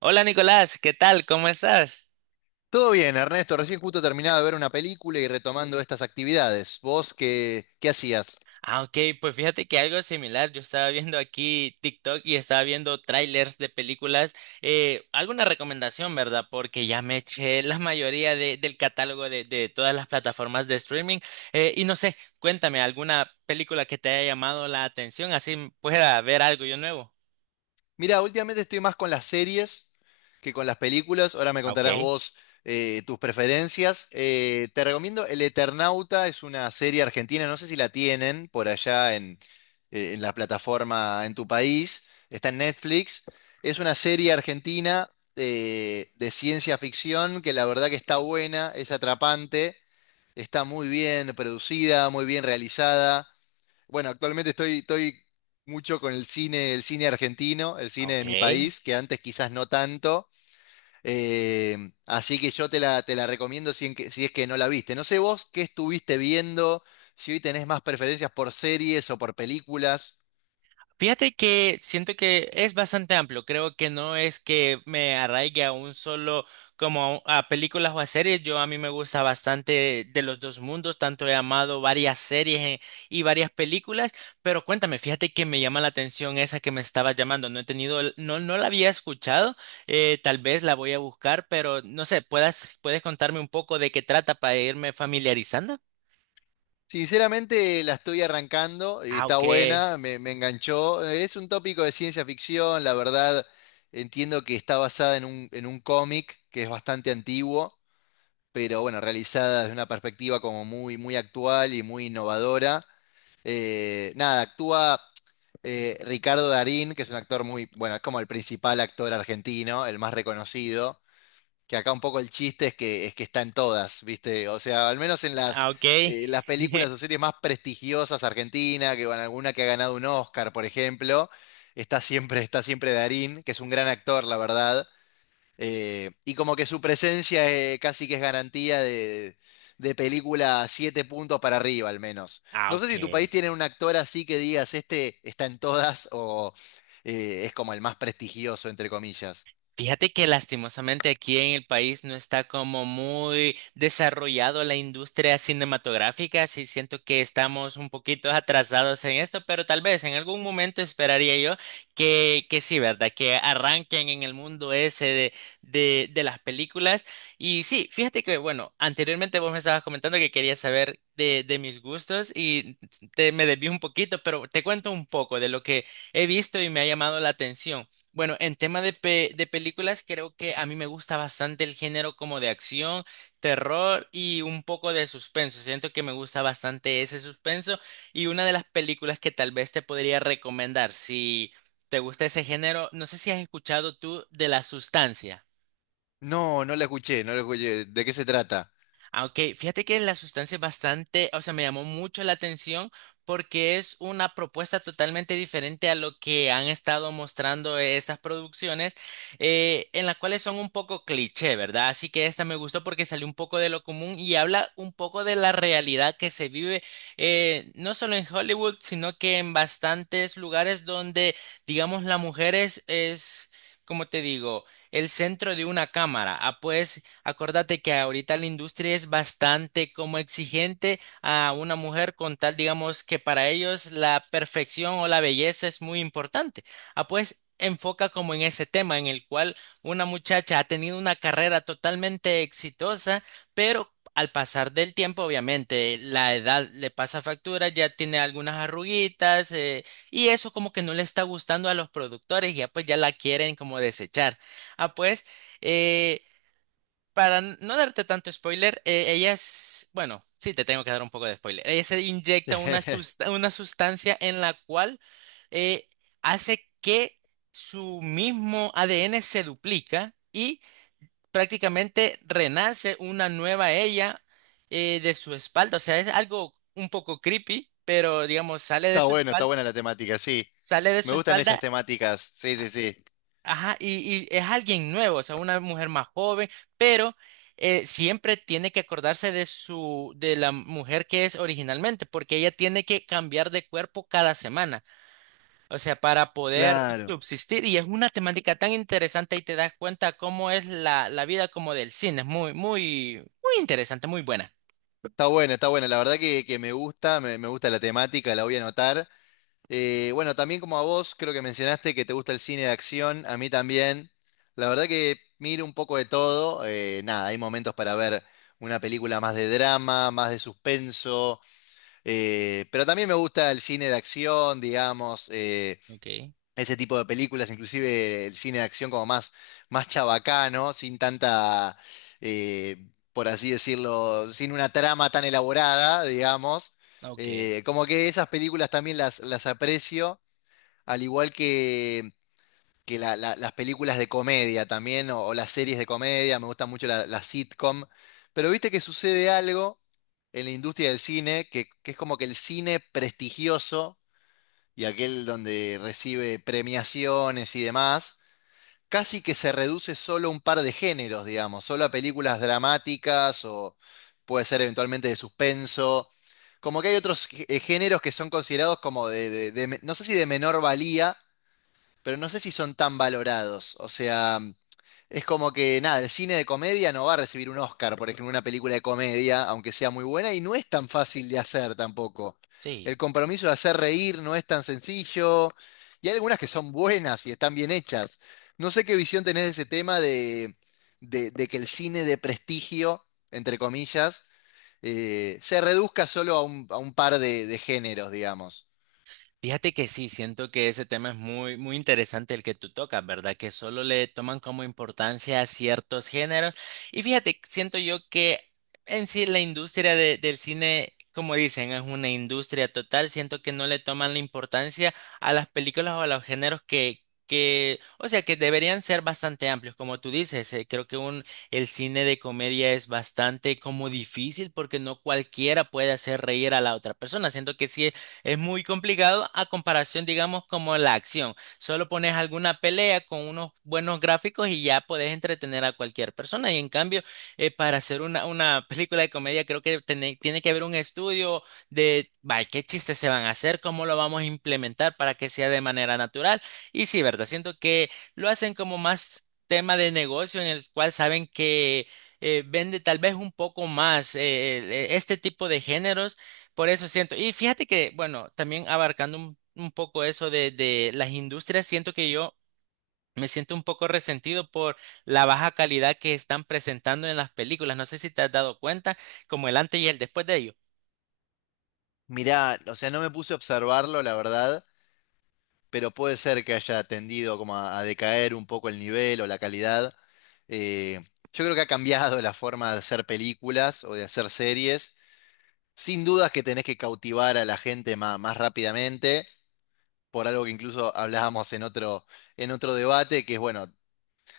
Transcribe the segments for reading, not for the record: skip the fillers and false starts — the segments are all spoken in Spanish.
Hola Nicolás, ¿qué tal? ¿Cómo estás? Todo bien, Ernesto. Recién justo terminado de ver una película y retomando estas actividades. ¿Vos qué hacías? Ah, ok, pues fíjate que algo similar, yo estaba viendo aquí TikTok y estaba viendo trailers de películas, alguna recomendación, ¿verdad? Porque ya me eché la mayoría del catálogo de todas las plataformas de streaming y no sé, cuéntame, ¿alguna película que te haya llamado la atención? Así pueda ver algo yo nuevo. Mira, últimamente estoy más con las series que con las películas. Ahora me Ah, contarás ok, vos tus preferencias. Te recomiendo El Eternauta, es una serie argentina. No sé si la tienen por allá en la plataforma en tu país. Está en Netflix. Es una serie argentina de ciencia ficción que la verdad que está buena, es atrapante. Está muy bien producida, muy bien realizada. Bueno, actualmente estoy mucho con el cine argentino, el cine de ok. mi país, que antes quizás no tanto. Así que yo te la recomiendo si es que no la viste. No sé vos qué estuviste viendo, si hoy tenés más preferencias por series o por películas. Fíjate que siento que es bastante amplio. Creo que no es que me arraigue a un solo, como a películas o a series. Yo a mí me gusta bastante de los dos mundos, tanto he amado varias series y varias películas. Pero cuéntame, fíjate que me llama la atención esa que me estaba llamando. No he tenido, no, no la había escuchado. Tal vez la voy a buscar, pero no sé, puedes contarme un poco de qué trata para irme familiarizando. Sinceramente la estoy arrancando y Ah, está ok. buena, me enganchó. Es un tópico de ciencia ficción, la verdad entiendo que está basada en un cómic que es bastante antiguo, pero bueno, realizada desde una perspectiva como muy, muy actual y muy innovadora. Nada, actúa Ricardo Darín, que es un actor muy, bueno, es como el principal actor argentino, el más reconocido, que acá un poco el chiste es que está en todas, ¿viste? O sea, al menos en las, Ah, ok. eh, las películas o series más prestigiosas Argentina, que bueno, alguna que ha ganado un Oscar, por ejemplo, está siempre Darín, que es un gran actor, la verdad, y como que su presencia casi que es garantía de película siete puntos para arriba, al menos. Ah, No sé ok. si tu país tiene un actor así que digas, este está en todas o es como el más prestigioso, entre comillas. Fíjate que lastimosamente aquí en el país no está como muy desarrollado la industria cinematográfica, sí siento que estamos un poquito atrasados en esto, pero tal vez en algún momento esperaría yo que sí, ¿verdad? Que arranquen en el mundo ese de, de las películas. Y sí, fíjate que, bueno, anteriormente vos me estabas comentando que querías saber de mis gustos y te, me desvío un poquito, pero te cuento un poco de lo que he visto y me ha llamado la atención. Bueno, en tema de, de películas, creo que a mí me gusta bastante el género como de acción, terror y un poco de suspenso. Siento que me gusta bastante ese suspenso y una de las películas que tal vez te podría recomendar si te gusta ese género, no sé si has escuchado tú de La Sustancia. No, no la escuché, no la escuché. ¿De qué se trata? Aunque fíjate que la sustancia es bastante, o sea, me llamó mucho la atención porque es una propuesta totalmente diferente a lo que han estado mostrando estas producciones, en las cuales son un poco cliché, ¿verdad? Así que esta me gustó porque salió un poco de lo común y habla un poco de la realidad que se vive, no solo en Hollywood, sino que en bastantes lugares donde, digamos, la mujer es, como te digo, el centro de una cámara. Ah, pues. Acordate que ahorita la industria es bastante como exigente a una mujer con tal, digamos, que para ellos la perfección o la belleza es muy importante. Ah, pues enfoca como en ese tema en el cual una muchacha ha tenido una carrera totalmente exitosa, pero al pasar del tiempo, obviamente, la edad le pasa factura, ya tiene algunas arruguitas, y eso como que no le está gustando a los productores, y ya pues ya la quieren como desechar. Ah, pues... eh, para no darte tanto spoiler, ella es, bueno, sí, te tengo que dar un poco de spoiler. Ella se inyecta una, una sustancia en la cual eh, hace que su mismo ADN se duplica y prácticamente renace una nueva ella de su espalda. O sea, es algo un poco creepy, pero digamos, sale de Está su bueno, está espalda, buena la temática, sí. sale de Me su gustan esas espalda temáticas, sí, sí, sí. Ajá, y es alguien nuevo, o sea, una mujer más joven, pero siempre tiene que acordarse de su, de la mujer que es originalmente, porque ella tiene que cambiar de cuerpo cada semana, o sea, para poder Claro. subsistir. Y es una temática tan interesante y te das cuenta cómo es la, la vida como del cine. Es muy, muy interesante, muy buena. Está buena, está buena. La verdad que me gusta, me gusta la temática, la voy a anotar. Bueno, también como a vos, creo que mencionaste que te gusta el cine de acción, a mí también. La verdad que miro un poco de todo. Nada, hay momentos para ver una película más de drama, más de suspenso, pero también me gusta el cine de acción, digamos. Okay, Ese tipo de películas, inclusive el cine de acción como más chabacano, sin tanta, eh, por así decirlo, sin una trama tan elaborada, digamos. okay, Como que esas películas también las aprecio, al igual que las películas de comedia también, o las series de comedia, me gustan mucho las sitcom, pero viste que sucede algo en la industria del cine, que es como que el cine prestigioso, y aquel donde recibe premiaciones y demás, casi que se reduce solo a un par de géneros, digamos, solo a películas dramáticas o puede ser eventualmente de suspenso. Como que hay otros géneros que son considerados como de no sé si de menor valía, pero no sé si son tan valorados. O sea, es como que, nada, el cine de comedia no va a recibir un Oscar, por ejemplo, una película de comedia, aunque sea muy buena, y no es tan fácil de hacer tampoco. El sí. compromiso de hacer reír no es tan sencillo, y hay algunas que son buenas y están bien hechas. No sé qué visión tenés de ese tema de que el cine de prestigio, entre comillas, se reduzca solo a un par de géneros, digamos. Fíjate que sí, siento que ese tema es muy, muy interesante el que tú tocas, ¿verdad? Que solo le toman como importancia a ciertos géneros. Y fíjate, siento yo que en sí la industria del cine, como dicen, es una industria total. Siento que no le toman la importancia a las películas o a los géneros que, o sea, que deberían ser bastante amplios. Como tú dices, creo que un, el cine de comedia es bastante como difícil porque no cualquiera puede hacer reír a la otra persona. Siento que sí es muy complicado a comparación, digamos, como la acción. Solo pones alguna pelea con unos buenos gráficos y ya puedes entretener a cualquier persona. Y en cambio, para hacer una película de comedia, creo que tiene que haber un estudio de, vaya, qué chistes se van a hacer, cómo lo vamos a implementar para que sea de manera natural. Y sí, ¿verdad? Siento que lo hacen como más tema de negocio en el cual saben que... vende tal vez un poco más este tipo de géneros por eso siento, y fíjate que, bueno, también abarcando un poco eso de las industrias, siento que yo me siento un poco resentido por la baja calidad que están presentando en las películas. No sé si te has dado cuenta, como el antes y el después de ello. Mirá, o sea, no me puse a observarlo, la verdad. Pero puede ser que haya tendido como a decaer un poco el nivel o la calidad. Eh, yo creo que ha cambiado la forma de hacer películas o de hacer series. Sin dudas que tenés que cautivar a la gente más, rápidamente, por algo que incluso hablábamos en otro debate, que es bueno,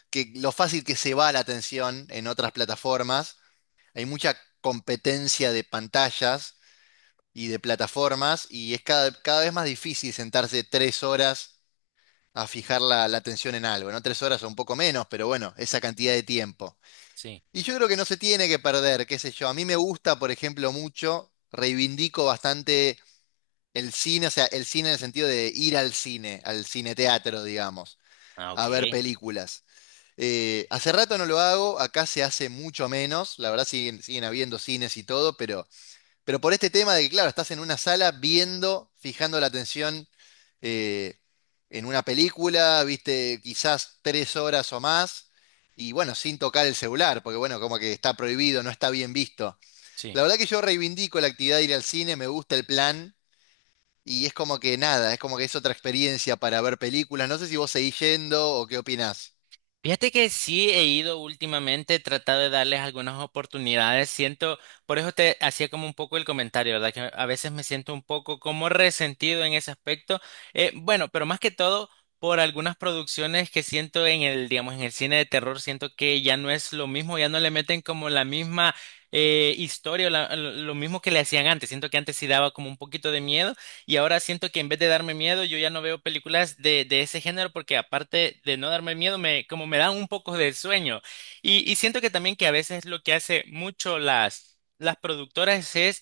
que lo fácil que se va la atención en otras plataformas. Hay mucha competencia de pantallas y de plataformas, y es cada vez más difícil sentarse tres horas a fijar la atención en algo, ¿no? Tres horas o un poco menos, pero bueno, esa cantidad de tiempo. Sí. Y yo creo que no se tiene que perder, qué sé yo. A mí me gusta, por ejemplo, mucho, reivindico bastante el cine, o sea, el cine en el sentido de ir al cine, al cineteatro, digamos, Ah, ok. a ver películas. Hace rato no lo hago, acá se hace mucho menos, la verdad siguen, siguen habiendo cines y todo, pero por este tema de que, claro, estás en una sala viendo, fijando la atención eh, en una película, viste quizás tres horas o más, y bueno, sin tocar el celular, porque bueno, como que está prohibido, no está bien visto. Sí. La verdad que yo reivindico la actividad de ir al cine, me gusta el plan, y es como que nada, es como que es otra experiencia para ver películas. No sé si vos seguís yendo o qué opinás. Fíjate que sí he ido últimamente, he tratado de darles algunas oportunidades. Siento, por eso te hacía como un poco el comentario, ¿verdad? Que a veces me siento un poco como resentido en ese aspecto. Bueno, pero más que todo por algunas producciones que siento en el, digamos, en el cine de terror, siento que ya no es lo mismo, ya no le meten como la misma historia, o lo mismo que le hacían antes. Siento que antes sí daba como un poquito de miedo. Y ahora siento que en vez de darme miedo, yo ya no veo películas de ese género porque aparte de no darme miedo, me, como me dan un poco de sueño. Y siento que también que a veces lo que hace mucho las productoras es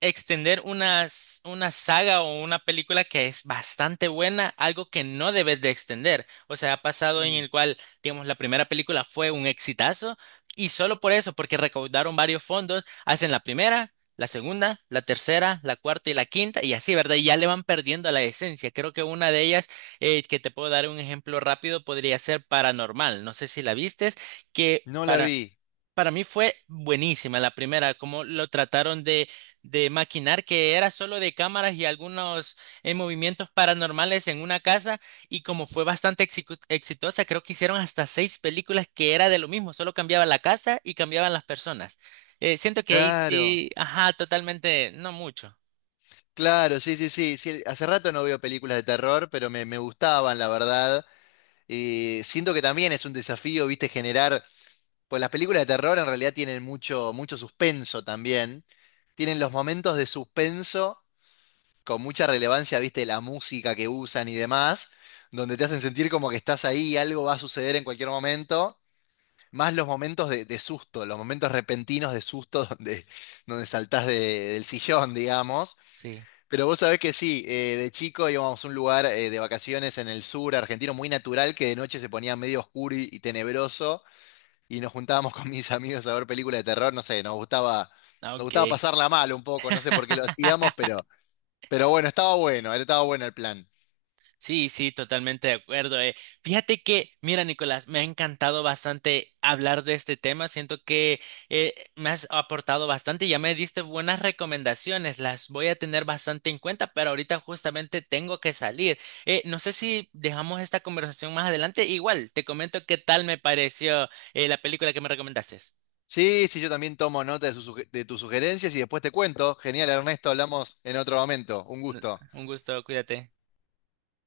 extender una, una saga o una película que es bastante buena, algo que no debes de extender. O sea, ha pasado en Mm, el cual, digamos, la primera película fue un exitazo y solo por eso, porque recaudaron varios fondos, hacen la primera, la segunda, la tercera, la cuarta y la quinta y así, ¿verdad? Y ya le van perdiendo la esencia. Creo que una de ellas, que te puedo dar un ejemplo rápido, podría ser Paranormal. No sé si la vistes, que... No la vi. para mí fue buenísima la primera, como lo trataron de maquinar, que era solo de cámaras y algunos movimientos paranormales en una casa, y como fue bastante exitosa, creo que hicieron hasta 6 películas que era de lo mismo, solo cambiaba la casa y cambiaban las personas. Siento que ahí Claro, sí, ajá, totalmente, no mucho. claro, sí, sí, sí, sí. Hace rato no veo películas de terror, pero me gustaban, la verdad. Siento que también es un desafío, viste, generar, pues las películas de terror en realidad tienen mucho, mucho suspenso también, tienen los momentos de suspenso con mucha relevancia, viste, la música que usan y demás, donde te hacen sentir como que estás ahí y algo va a suceder en cualquier momento, más los momentos de susto, los momentos repentinos de susto donde, donde del sillón, digamos. Sí, Pero vos sabés que sí, de chico íbamos a un lugar de vacaciones en el sur argentino muy natural que de noche se ponía medio oscuro y tenebroso y nos juntábamos con mis amigos a ver películas de terror, no sé, ah, nos gustaba ok. pasarla mal un poco, no sé por qué lo hacíamos, pero bueno, estaba bueno, estaba bueno el plan. Sí, sí, totalmente de acuerdo. Eh. Fíjate que, mira, Nicolás, me ha encantado bastante hablar de este tema. Siento que me has aportado bastante, ya me diste buenas recomendaciones. Las voy a tener bastante en cuenta, pero ahorita justamente tengo que salir. No sé si dejamos esta conversación más adelante. Igual, te comento qué tal me pareció la película que me recomendaste. Sí, sí, yo también tomo nota de, de tus sugerencias y después te cuento. Genial, Ernesto, hablamos en otro momento. Un gusto. Un gusto, cuídate.